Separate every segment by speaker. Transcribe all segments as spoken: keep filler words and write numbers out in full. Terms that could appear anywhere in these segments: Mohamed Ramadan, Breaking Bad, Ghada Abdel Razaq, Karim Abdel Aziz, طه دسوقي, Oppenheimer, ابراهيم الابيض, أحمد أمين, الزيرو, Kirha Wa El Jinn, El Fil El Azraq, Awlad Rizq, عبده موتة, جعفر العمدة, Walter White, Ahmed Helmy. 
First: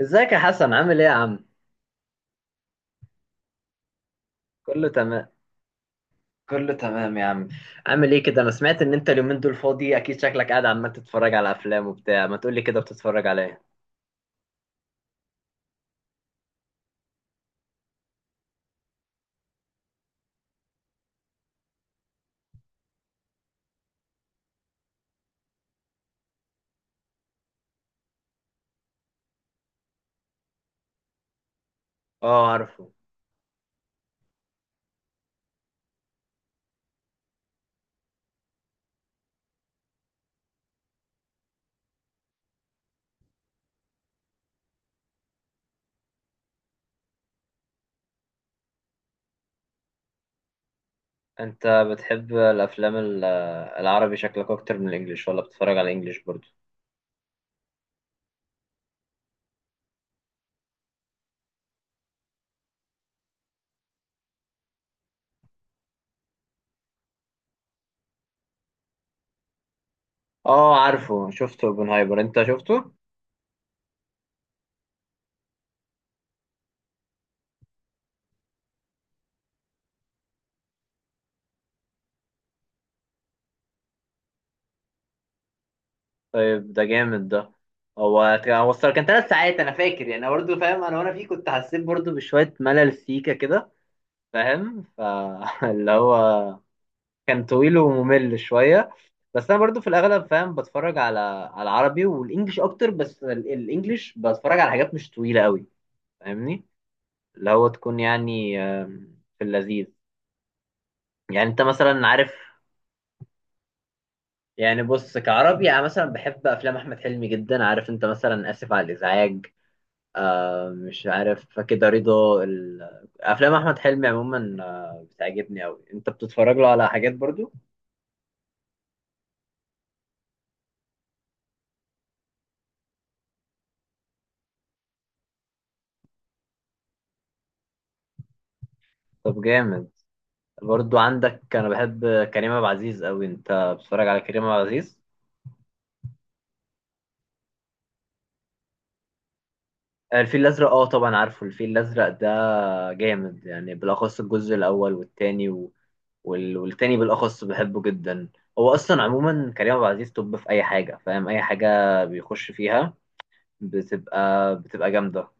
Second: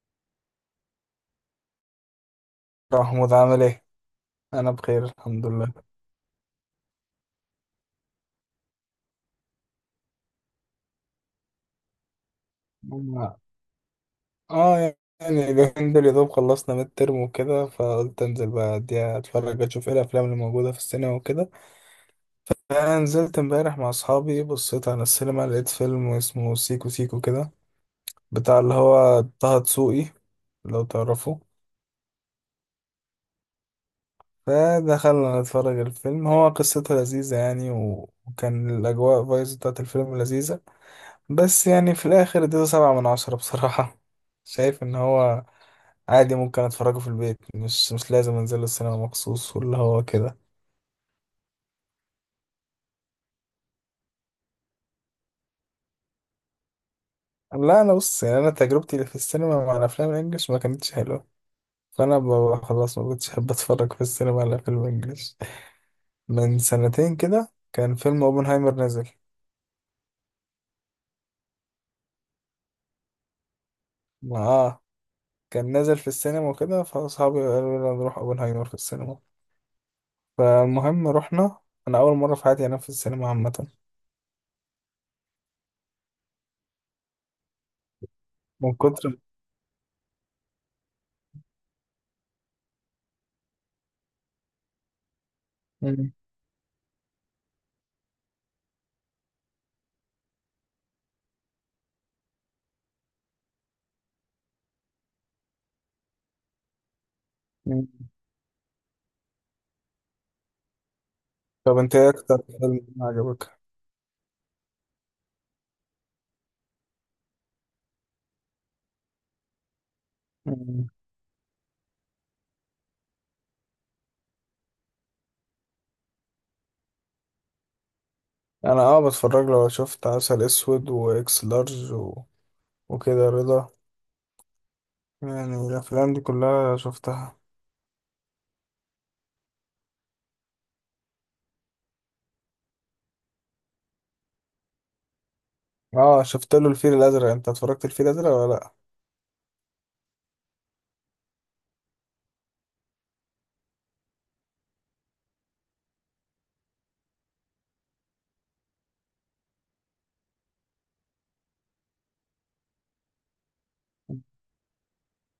Speaker 1: ازيك يا حسن، عامل ايه يا عم؟
Speaker 2: محمود عامل ايه؟ انا
Speaker 1: كله
Speaker 2: بخير
Speaker 1: تمام.
Speaker 2: الحمد لله.
Speaker 1: كله تمام يا عم. عامل ايه كده؟ انا سمعت ان انت اليومين دول فاضي، اكيد شكلك قاعد عمال تتفرج على افلام وبتاع. ما تقولي كده، بتتفرج
Speaker 2: أنا-
Speaker 1: على ايه؟
Speaker 2: اه يعني اليومين دول يا دوب خلصنا ميد ترم وكده، فقلت انزل بقى اديها اتفرج اشوف ايه الافلام اللي موجوده في السينما وكده. فنزلت امبارح مع اصحابي، بصيت على السينما لقيت فيلم اسمه سيكو سيكو كده، بتاع اللي هو طه دسوقي، لو تعرفه.
Speaker 1: اه عارفه.
Speaker 2: فدخلنا نتفرج الفيلم. هو قصته لذيذة يعني، و- وكان الأجواء فايز بتاعت الفيلم لذيذة. بس يعني في الآخر اديته سبعة من عشرة بصراحة. شايف إن هو عادي ممكن اتفرجه في البيت، مش مش لازم انزل السينما مخصوص واللي هو كده.
Speaker 1: انت بتحب الافلام ال- العربي شكلك، اكتر من الانجليش ولا بتتفرج على الانجليش برضو؟
Speaker 2: لا انا بص، يعني انا تجربتي اللي في السينما مع الافلام الانجليش ما كانتش حلوه. فانا ب- خلاص ما كنتش احب اتفرج في السينما على فيلم انجليش. من سنتين كده كان فيلم اوبنهايمر نازل.
Speaker 1: اه عارفه، شفته اوبنهايمر، انت شفته؟
Speaker 2: ما- اه كان نازل في السينما وكده، فاصحابي قالوا لي نروح اوبنهايمر في السينما، فالمهم رحنا. انا اول مره في حياتي انام في السينما عامه،
Speaker 1: طيب ده جامد ده. هو هو
Speaker 2: من
Speaker 1: الصراحة كان
Speaker 2: كتر.
Speaker 1: ثلاث ساعات انا فاكر، يعني برضه فاهم انا، وانا فيه كنت حسيت برضه بشوية ملل سيكا كده، فاهم؟ فاللي
Speaker 2: مم.
Speaker 1: هو كان طويل وممل شويه. بس انا برضو في الاغلب، فاهم، بتفرج على على العربي والانجليش اكتر. بس ال- الانجليش بتفرج على حاجات مش طويله قوي، فاهمني؟ اللي هو
Speaker 2: مم.
Speaker 1: تكون يعني، آم، في اللذيذ. يعني انت
Speaker 2: طب انت
Speaker 1: مثلا
Speaker 2: ايه
Speaker 1: عارف،
Speaker 2: اكتر فيلم عجبك؟
Speaker 1: يعني بص كعربي انا مثلا بحب افلام احمد حلمي جدا، عارف انت مثلا؟ اسف على الازعاج. آه، مش عارف كده، رضا ال- افلام احمد حلمي عموما آه بتعجبني قوي، انت بتتفرج له على حاجات برضو؟
Speaker 2: انا اه بتفرج له، شفت عسل اسود واكس لارج و... وكده، رضا. يعني الافلام دي كلها شفتها.
Speaker 1: طب جامد. برضو عندك، انا بحب كريم عبد العزيز قوي، انت بتتفرج على كريم عبد العزيز؟
Speaker 2: اه شفت له الفيل الازرق. انت اتفرجت الفيل الازرق ولا لا؟
Speaker 1: الفيل الازرق، اه طبعا عارفه، الفيل الازرق ده جامد يعني، بالاخص الجزء الاول والتاني و... وال... والتاني بالاخص بحبه جدا. هو اصلا عموما كريم عبد العزيز طب في اي حاجه، فاهم، اي حاجه بيخش فيها بتبقى بتبقى جامده.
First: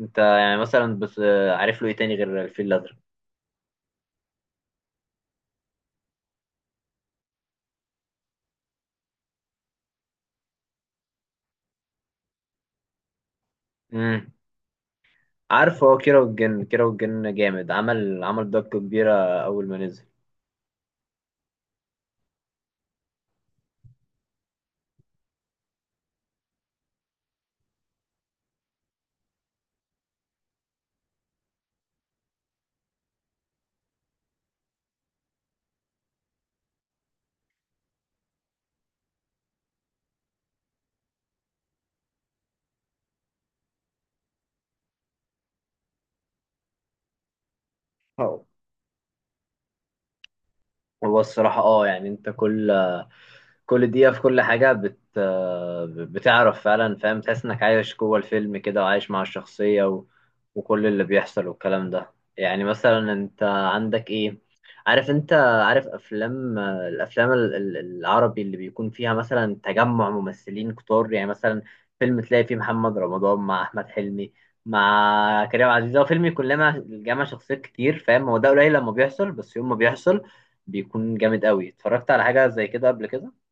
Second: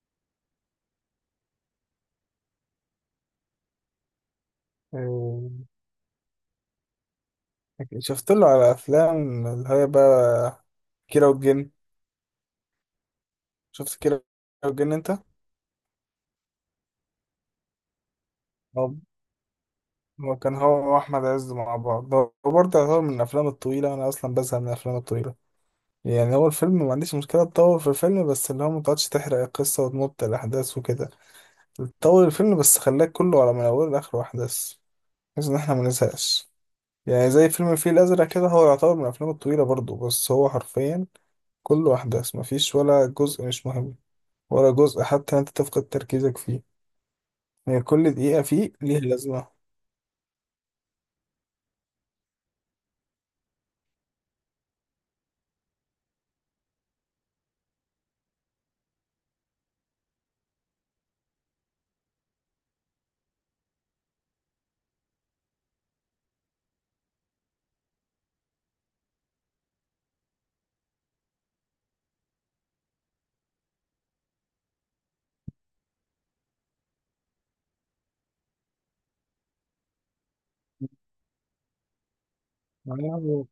Speaker 1: انت يعني مثلا، بس عارف له ايه تاني غير الفيل الازرق؟
Speaker 2: آه، شفت له على افلام اللي هي بقى كيرة والجن. شفت كيرة
Speaker 1: امم.
Speaker 2: والجن انت؟
Speaker 1: عارفه، هو كيرة والجن، كيرة والجن جامد، عمل عمل ضجه
Speaker 2: هو
Speaker 1: كبيره اول ما نزل.
Speaker 2: هو كان هو واحمد عز مع بعض. هو برضه يعتبر من الافلام الطويله، انا اصلا بزهق من الافلام الطويله. يعني هو الفيلم ما عنديش مشكله تطول في الفيلم، بس اللي هو ما تقعدش تحرق القصه وتمط الاحداث وكده. طول الفيلم بس خلاك كله على من اوله لاخره احداث، بحيث ان احنا ما نزهقش. يعني زي فيلم الفيل الازرق كده، هو يعتبر من الافلام الطويله برضه، بس هو حرفيا كله احداث، مفيش ولا جزء مش مهم، ولا جزء حتى انت تفقد تركيزك فيه. يعني كل دقيقه
Speaker 1: أو.
Speaker 2: فيه ليها لازمه.
Speaker 1: هو الصراحة، اه يعني انت كل كل دقيقة في كل حاجة بت بتعرف فعلا، فاهم، تحس انك عايش جوه الفيلم كده، وعايش مع الشخصية و... وكل اللي بيحصل والكلام ده. يعني مثلا انت عندك ايه، عارف انت، عارف افلام الافلام ال- ال- العربي اللي بيكون فيها مثلا تجمع ممثلين كتار، يعني مثلا فيلم تلاقي فيه محمد رمضان مع احمد حلمي مع كريم عبد العزيز، هو فيلم يكون لما جمع شخصيات كتير، فاهم؟ هو ده قليل لما بيحصل، بس يوم ما بيحصل بيكون جامد قوي. اتفرجت على حاجة زي كده قبل كده؟
Speaker 2: يعني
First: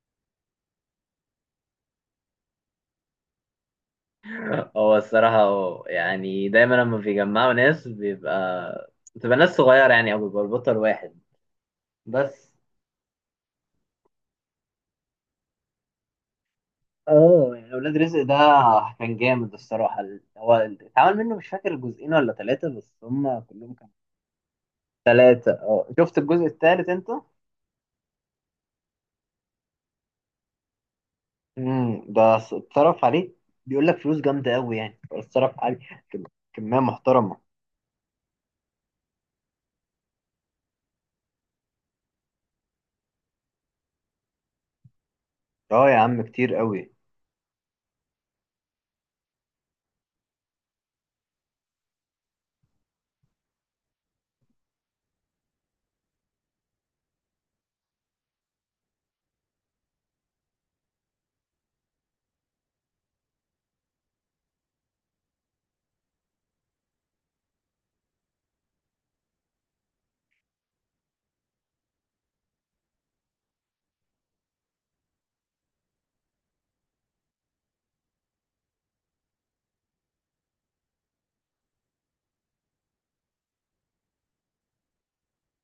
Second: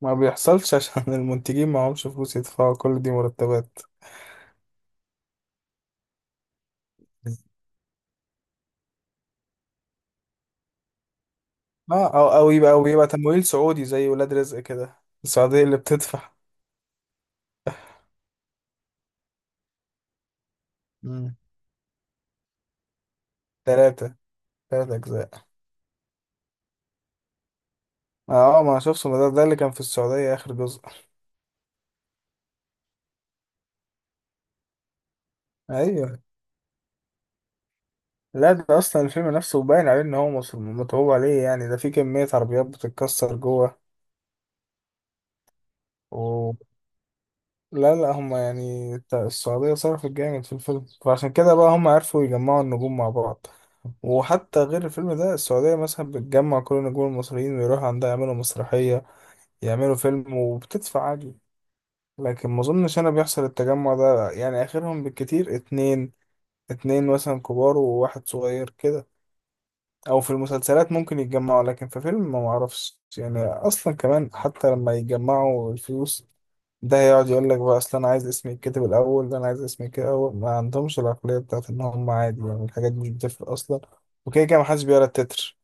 Speaker 2: ما بيحصلش عشان المنتجين معهمش فلوس يدفعوا كل دي مرتبات.
Speaker 1: هو الصراحة، هو يعني دايما لما بيجمعوا ناس بيبقى بتبقى ناس صغيرة يعني، او بيبقى البطل واحد
Speaker 2: اه او او
Speaker 1: بس.
Speaker 2: يبقى او يبقى تمويل سعودي زي ولاد رزق كده، السعوديه اللي بتدفع.
Speaker 1: اه يعني ولاد رزق ده كان جامد الصراحة. ال- هو اتعمل منه
Speaker 2: مم.
Speaker 1: مش فاكر جزئين ولا ثلاثة، بس هم كلهم كانوا
Speaker 2: ثلاثة ثلاثة أجزاء.
Speaker 1: ثلاثة. اه شفت الجزء الثالث انت؟
Speaker 2: اه ما شفته. ما ده, ده اللي كان في السعودية اخر جزء.
Speaker 1: امم ده ص- اتصرف عليه، بيقول لك فلوس جامدة قوي يعني، اتصرف عليه
Speaker 2: ايوه.
Speaker 1: كم- كمية محترمة.
Speaker 2: لا ده اصلا الفيلم نفسه باين عليه ان هو مصر متعوب عليه، يعني ده في كمية عربيات بتتكسر جوه
Speaker 1: اه يا عم كتير
Speaker 2: و
Speaker 1: قوي.
Speaker 2: لا، لا، هم يعني تا- السعودية صرفت جامد في الفيلم، فعشان كده بقى هم عرفوا يجمعوا النجوم مع بعض. وحتى غير الفيلم ده السعودية مثلا بتجمع كل النجوم المصريين ويروحوا عندها يعملوا مسرحية، يعملوا فيلم، وبتدفع عادي. لكن ما اظنش انا بيحصل التجمع ده، يعني اخرهم بالكتير اتنين، اتنين مثلا كبار وواحد صغير كده. او في المسلسلات ممكن يتجمعوا، لكن في فيلم ما معرفش، يعني اصلا كمان حتى لما يجمعوا الفلوس ده هيقعد يقول لك بقى اصل انا عايز اسمي يتكتب الاول، ده انا عايز اسمي كده اول، ما عندهمش العقليه بتاعت ان هم عادي، يعني الحاجات دي مش بتفرق اصلا وكده كده محدش بيقرا التتر.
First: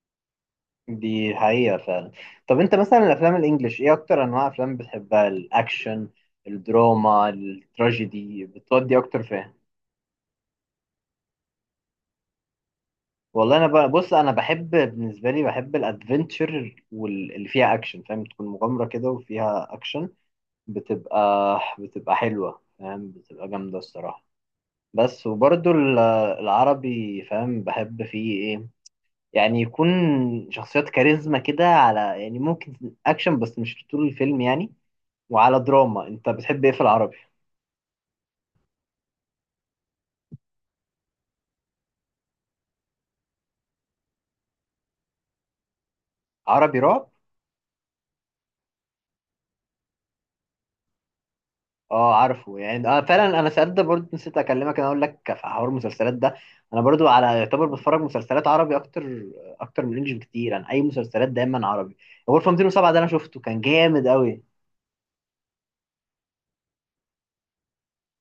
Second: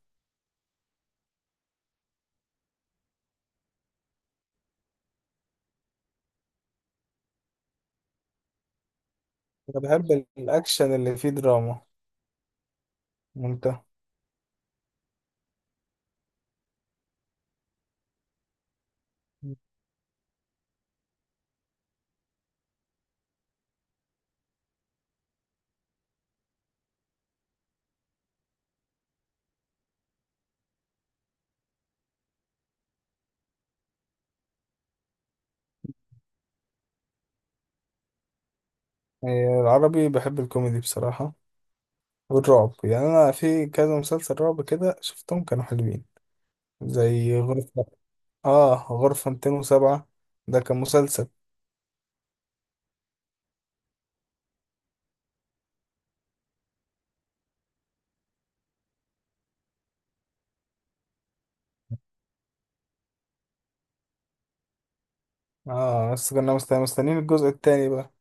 Speaker 1: دي حقيقة فعلا. طب انت مثلا الافلام الانجليش، ايه اكتر انواع افلام بتحبها، الاكشن، الدراما، التراجيدي، بتودي اكتر فين؟
Speaker 2: انا بحب الاكشن اللي فيه دراما.
Speaker 1: والله انا
Speaker 2: وانت؟
Speaker 1: بقى، بص، انا بحب بالنسبة لي، بحب الادفنتشر واللي فيها اكشن، فاهم، تكون مغامرة كده وفيها اكشن، بتبقى بتبقى حلوة، فاهم، بتبقى جامدة الصراحة. بس وبرضو ال- العربي، فاهم، بحب فيه ايه يعني، يكون شخصيات كاريزما كده على، يعني ممكن اكشن بس مش طول الفيلم يعني. وعلى دراما انت بتحب ايه في العربي؟
Speaker 2: إيه، العربي بحب الكوميدي بصراحه، والرعب. يعني انا في كذا مسلسل رعب كده شفتهم كانوا حلوين،
Speaker 1: عربي رعب،
Speaker 2: زي غرفه. اه غرفة مئتان وسبعة ده كان مسلسل.
Speaker 1: اه عارفه، يعني اه فعلا. انا ساعات ده برضه، نسيت اكلمك، انا اقول لك في حوار المسلسلات ده، انا برضه على يعتبر بتفرج مسلسلات عربي اكتر، اكتر من انجلش بكتير، انا اي مسلسلات دايما عربي. غرفه مئتين وسبعة ده انا شفته كان جامد قوي.
Speaker 2: اه بس كنا مست- مستنيين الجزء التاني بقى،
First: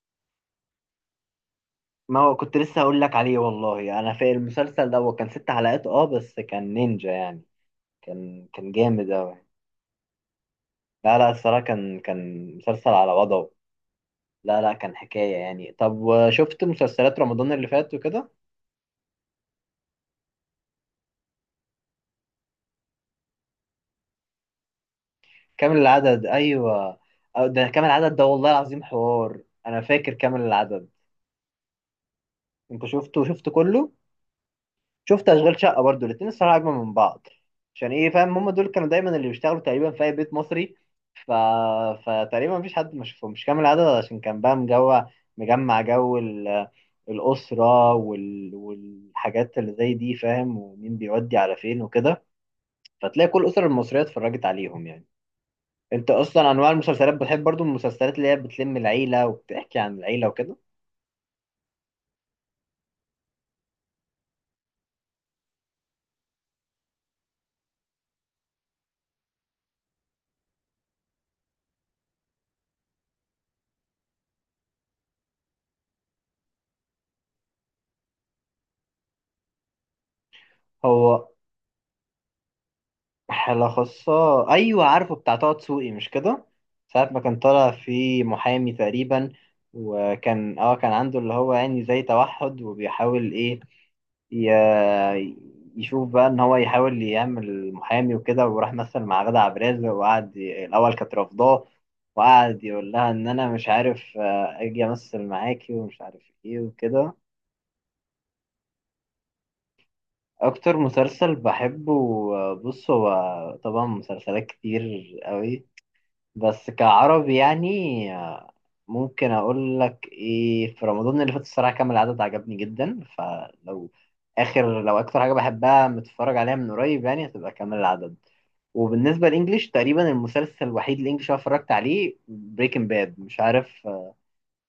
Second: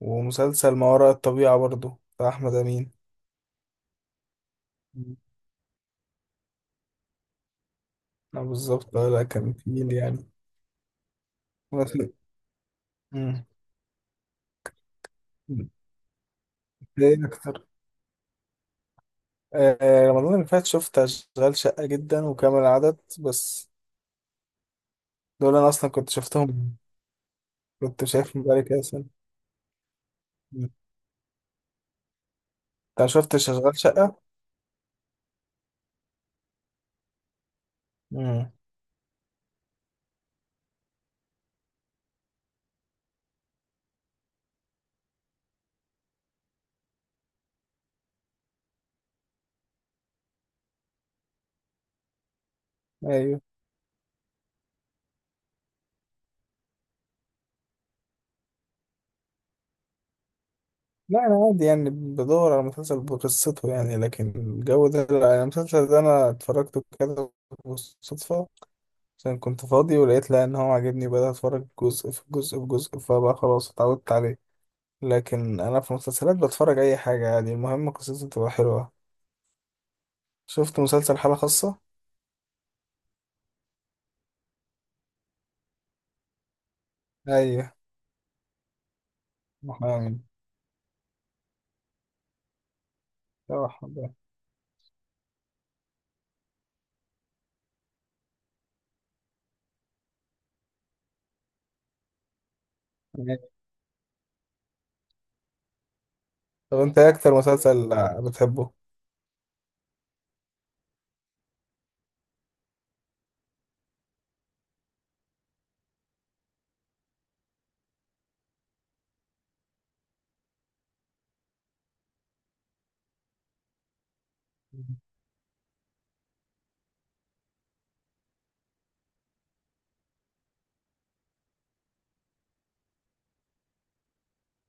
Speaker 2: ومسلسل ما وراء الطبيعة برضو
Speaker 1: ما
Speaker 2: بتاع
Speaker 1: هو
Speaker 2: أحمد
Speaker 1: كنت لسه
Speaker 2: أمين.
Speaker 1: هقول لك عليه، والله. انا في المسلسل ده، هو
Speaker 2: مم.
Speaker 1: كان ست حلقات اه بس كان نينجا يعني.
Speaker 2: اه
Speaker 1: كان كان
Speaker 2: بالظبط. اه
Speaker 1: جامد
Speaker 2: لا
Speaker 1: قوي.
Speaker 2: كان تقيل يعني
Speaker 1: لا لا الصراحه،
Speaker 2: بس.
Speaker 1: كان كان مسلسل على
Speaker 2: مم.
Speaker 1: وضعه. لا لا كان حكايه
Speaker 2: مم.
Speaker 1: يعني. طب شفت مسلسلات
Speaker 2: ايه
Speaker 1: رمضان
Speaker 2: اكتر؟
Speaker 1: اللي فات وكده؟
Speaker 2: آه آه، رمضان اللي فات شفت اشغال شقة جدا وكامل العدد بس. دول انا
Speaker 1: كامل
Speaker 2: اصلا كنت
Speaker 1: العدد
Speaker 2: شفتهم،
Speaker 1: ايوه. أو ده كامل
Speaker 2: كنت
Speaker 1: العدد، ده
Speaker 2: شايفهم
Speaker 1: والله
Speaker 2: بقالي كده
Speaker 1: العظيم
Speaker 2: سنة.
Speaker 1: حوار، انا فاكر كامل
Speaker 2: مم.
Speaker 1: العدد. انت
Speaker 2: انت ما
Speaker 1: شفته، شفت
Speaker 2: شفتش اشغال
Speaker 1: كله؟
Speaker 2: شقة؟
Speaker 1: شفت اشغال شقه برضو، الاتنين الصراحه اجمل من بعض. عشان ايه، فاهم، هم
Speaker 2: مم.
Speaker 1: دول كانوا دايما اللي بيشتغلوا تقريبا في اي بيت مصري، ف... فتقريبا مفيش حد ما شافهمش كامل العدد، عشان كان بقى مجوع مجمع جو ال... الاسره وال... والحاجات اللي زي دي، فاهم، ومين بيودي على فين وكده، فتلاقي
Speaker 2: ايوه.
Speaker 1: كل الاسر المصريه اتفرجت عليهم يعني. انت اصلا انواع المسلسلات بتحب برضو المسلسلات اللي هي بتلم العيله وبتحكي عن العيله وكده؟
Speaker 2: لا انا عادي، يعني بدور على مسلسل بقصته يعني، لكن الجو ده لا. يعني المسلسل ده انا اتفرجته كده بالصدفة، عشان كنت فاضي ولقيت، لا ان هو عاجبني بدأت اتفرج جزء في جزء في جزء، فبقى خلاص اتعودت عليه. لكن انا في مسلسلات بتفرج اي حاجة عادي، المهم قصته تبقى حلوة. شفت مسلسل
Speaker 1: هو
Speaker 2: حالة خاصة.
Speaker 1: حالة خاصة، ايوه عارفه، بتاع طه دسوقي مش كده، ساعة ما كان طالع
Speaker 2: ايوه
Speaker 1: في محامي تقريبا.
Speaker 2: محامي.
Speaker 1: وكان اه كان عنده اللي هو يعني زي توحد، وبيحاول ايه،
Speaker 2: طب
Speaker 1: ي- يشوف بقى ان هو يحاول يعمل محامي وكده، وراح مثل مع غادة عبد الرازق، وقعد ي- الاول كانت رافضاه، وقعد يقول لها ان انا مش عارف آه، اجي امثل معاكي، ومش عارف ايه
Speaker 2: طب انت ايه
Speaker 1: وكده.
Speaker 2: اكتر مسلسل بتحبه؟
Speaker 1: اكتر مسلسل بحبه، بص هو، طبعا مسلسلات كتير قوي، بس كعربي يعني، ممكن اقول لك ايه، في رمضان اللي فات الصراحه كان العدد عجبني جدا. فلو اخر، لو اكتر حاجه بحبها متفرج عليها من قريب يعني، هتبقى كامل العدد. وبالنسبه للانجليش، تقريبا المسلسل الوحيد الانجليش اللي أنا اتفرجت عليه بريكنج باد. مش عارف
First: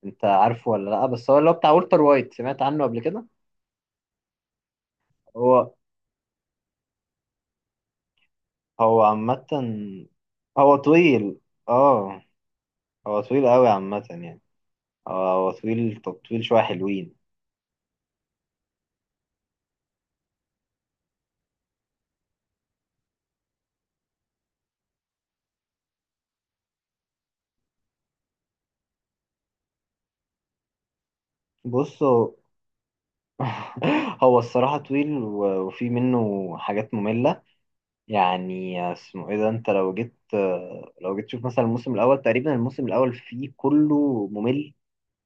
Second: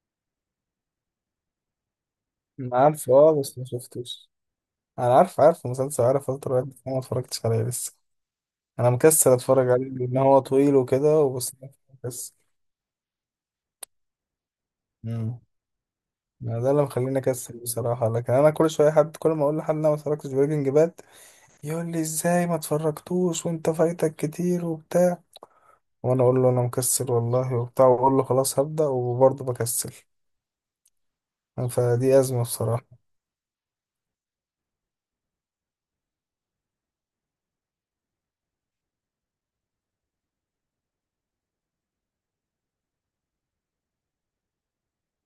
Speaker 1: انت عارفه ولا لا، بس هو اللي هو بتاع والتر وايت، سمعت
Speaker 2: انا
Speaker 1: عنه قبل
Speaker 2: عارفه،
Speaker 1: كده؟
Speaker 2: اه بس ما شفتوش. انا عارف، عارف
Speaker 1: هو
Speaker 2: مسلسل، عارف فترة، بس أنا ما اتفرجتش عليه لسه. انا
Speaker 1: هو
Speaker 2: مكسل
Speaker 1: عامة،
Speaker 2: اتفرج عليه لان هو
Speaker 1: هو
Speaker 2: طويل وكده،
Speaker 1: طويل،
Speaker 2: وبس.
Speaker 1: اه،
Speaker 2: مكسل.
Speaker 1: هو طويل قوي عامة يعني. هو
Speaker 2: مم.
Speaker 1: هو طويل، طب طويل
Speaker 2: ما
Speaker 1: شوية
Speaker 2: ده اللي
Speaker 1: حلوين.
Speaker 2: مخليني اكسل بصراحه. لكن انا كل شويه حد، كل ما اقول لحد انا ما اتفرجتش بريكنج باد يقول لي ازاي ما اتفرجتوش وانت فايتك كتير وبتاع، وانا اقول له انا مكسل والله وبتاع، واقول له خلاص هبدا، وبرضه بكسل. فدي
Speaker 1: بصوا.
Speaker 2: ازمه بصراحه.
Speaker 1: هو الصراحة طويل و- وفي منه حاجات مملة يعني. اسمه ايه ده، انت لو جيت لو جيت تشوف مثلا الموسم الأول، تقريبا الموسم الأول فيه كله ممل،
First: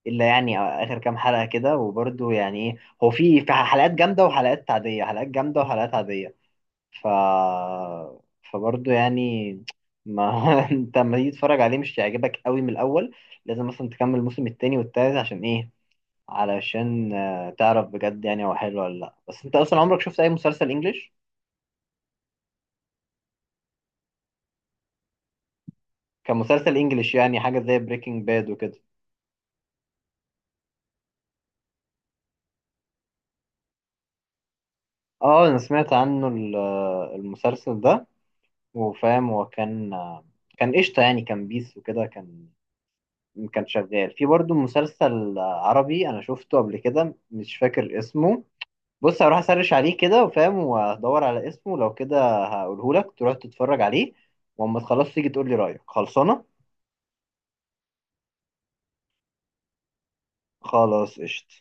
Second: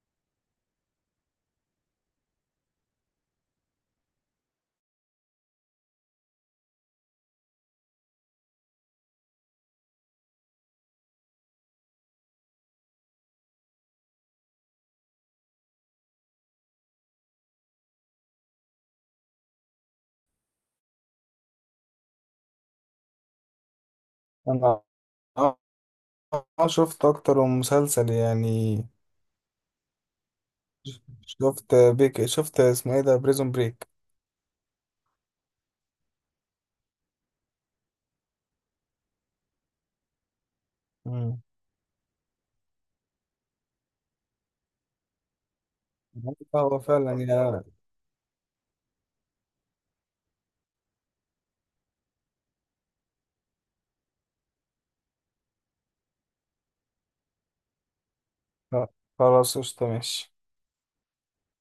Speaker 1: إلا يعني آخر كام حلقة كده، وبرده يعني ايه. هو في في حلقات جامدة وحلقات عادية، حلقات جامدة وحلقات عادية. ف فبرضه يعني، ما انت لما تيجي تتفرج عليه مش هيعجبك قوي من الاول. لازم مثلا تكمل الموسم التاني والتالت، عشان ايه؟ علشان آه، تعرف بجد يعني هو حلو ولا لا. بس انت اصلا عمرك شفت اي مسلسل انجليش
Speaker 2: انا اه آه
Speaker 1: كمسلسل
Speaker 2: شفت
Speaker 1: انجليش، يعني
Speaker 2: اكتر
Speaker 1: حاجه
Speaker 2: من
Speaker 1: زي
Speaker 2: مسلسل
Speaker 1: بريكنج باد وكده؟
Speaker 2: يعني. شفت بيك، شفت اسمه ايه ده بريزون بريك.
Speaker 1: اه انا سمعت عنه ال- آه، المسلسل ده. وفاهم هو كان، آه، كان قشطه يعني،
Speaker 2: مم.
Speaker 1: كان بيس وكده، كان كان شغال في برضه مسلسل آه، عربي انا شفته قبل
Speaker 2: هو فعلا
Speaker 1: كده، مش
Speaker 2: يا.
Speaker 1: فاكر اسمه. بص هروح اسرش عليه كده، وفاهم، وهدور على اسمه، لو كده هقوله لك تروح تتفرج عليه. واما تخلص تيجي تقول لي رايك، خلصانه.
Speaker 2: خلاص قشطة ماشي.
Speaker 1: خلاص قشطه.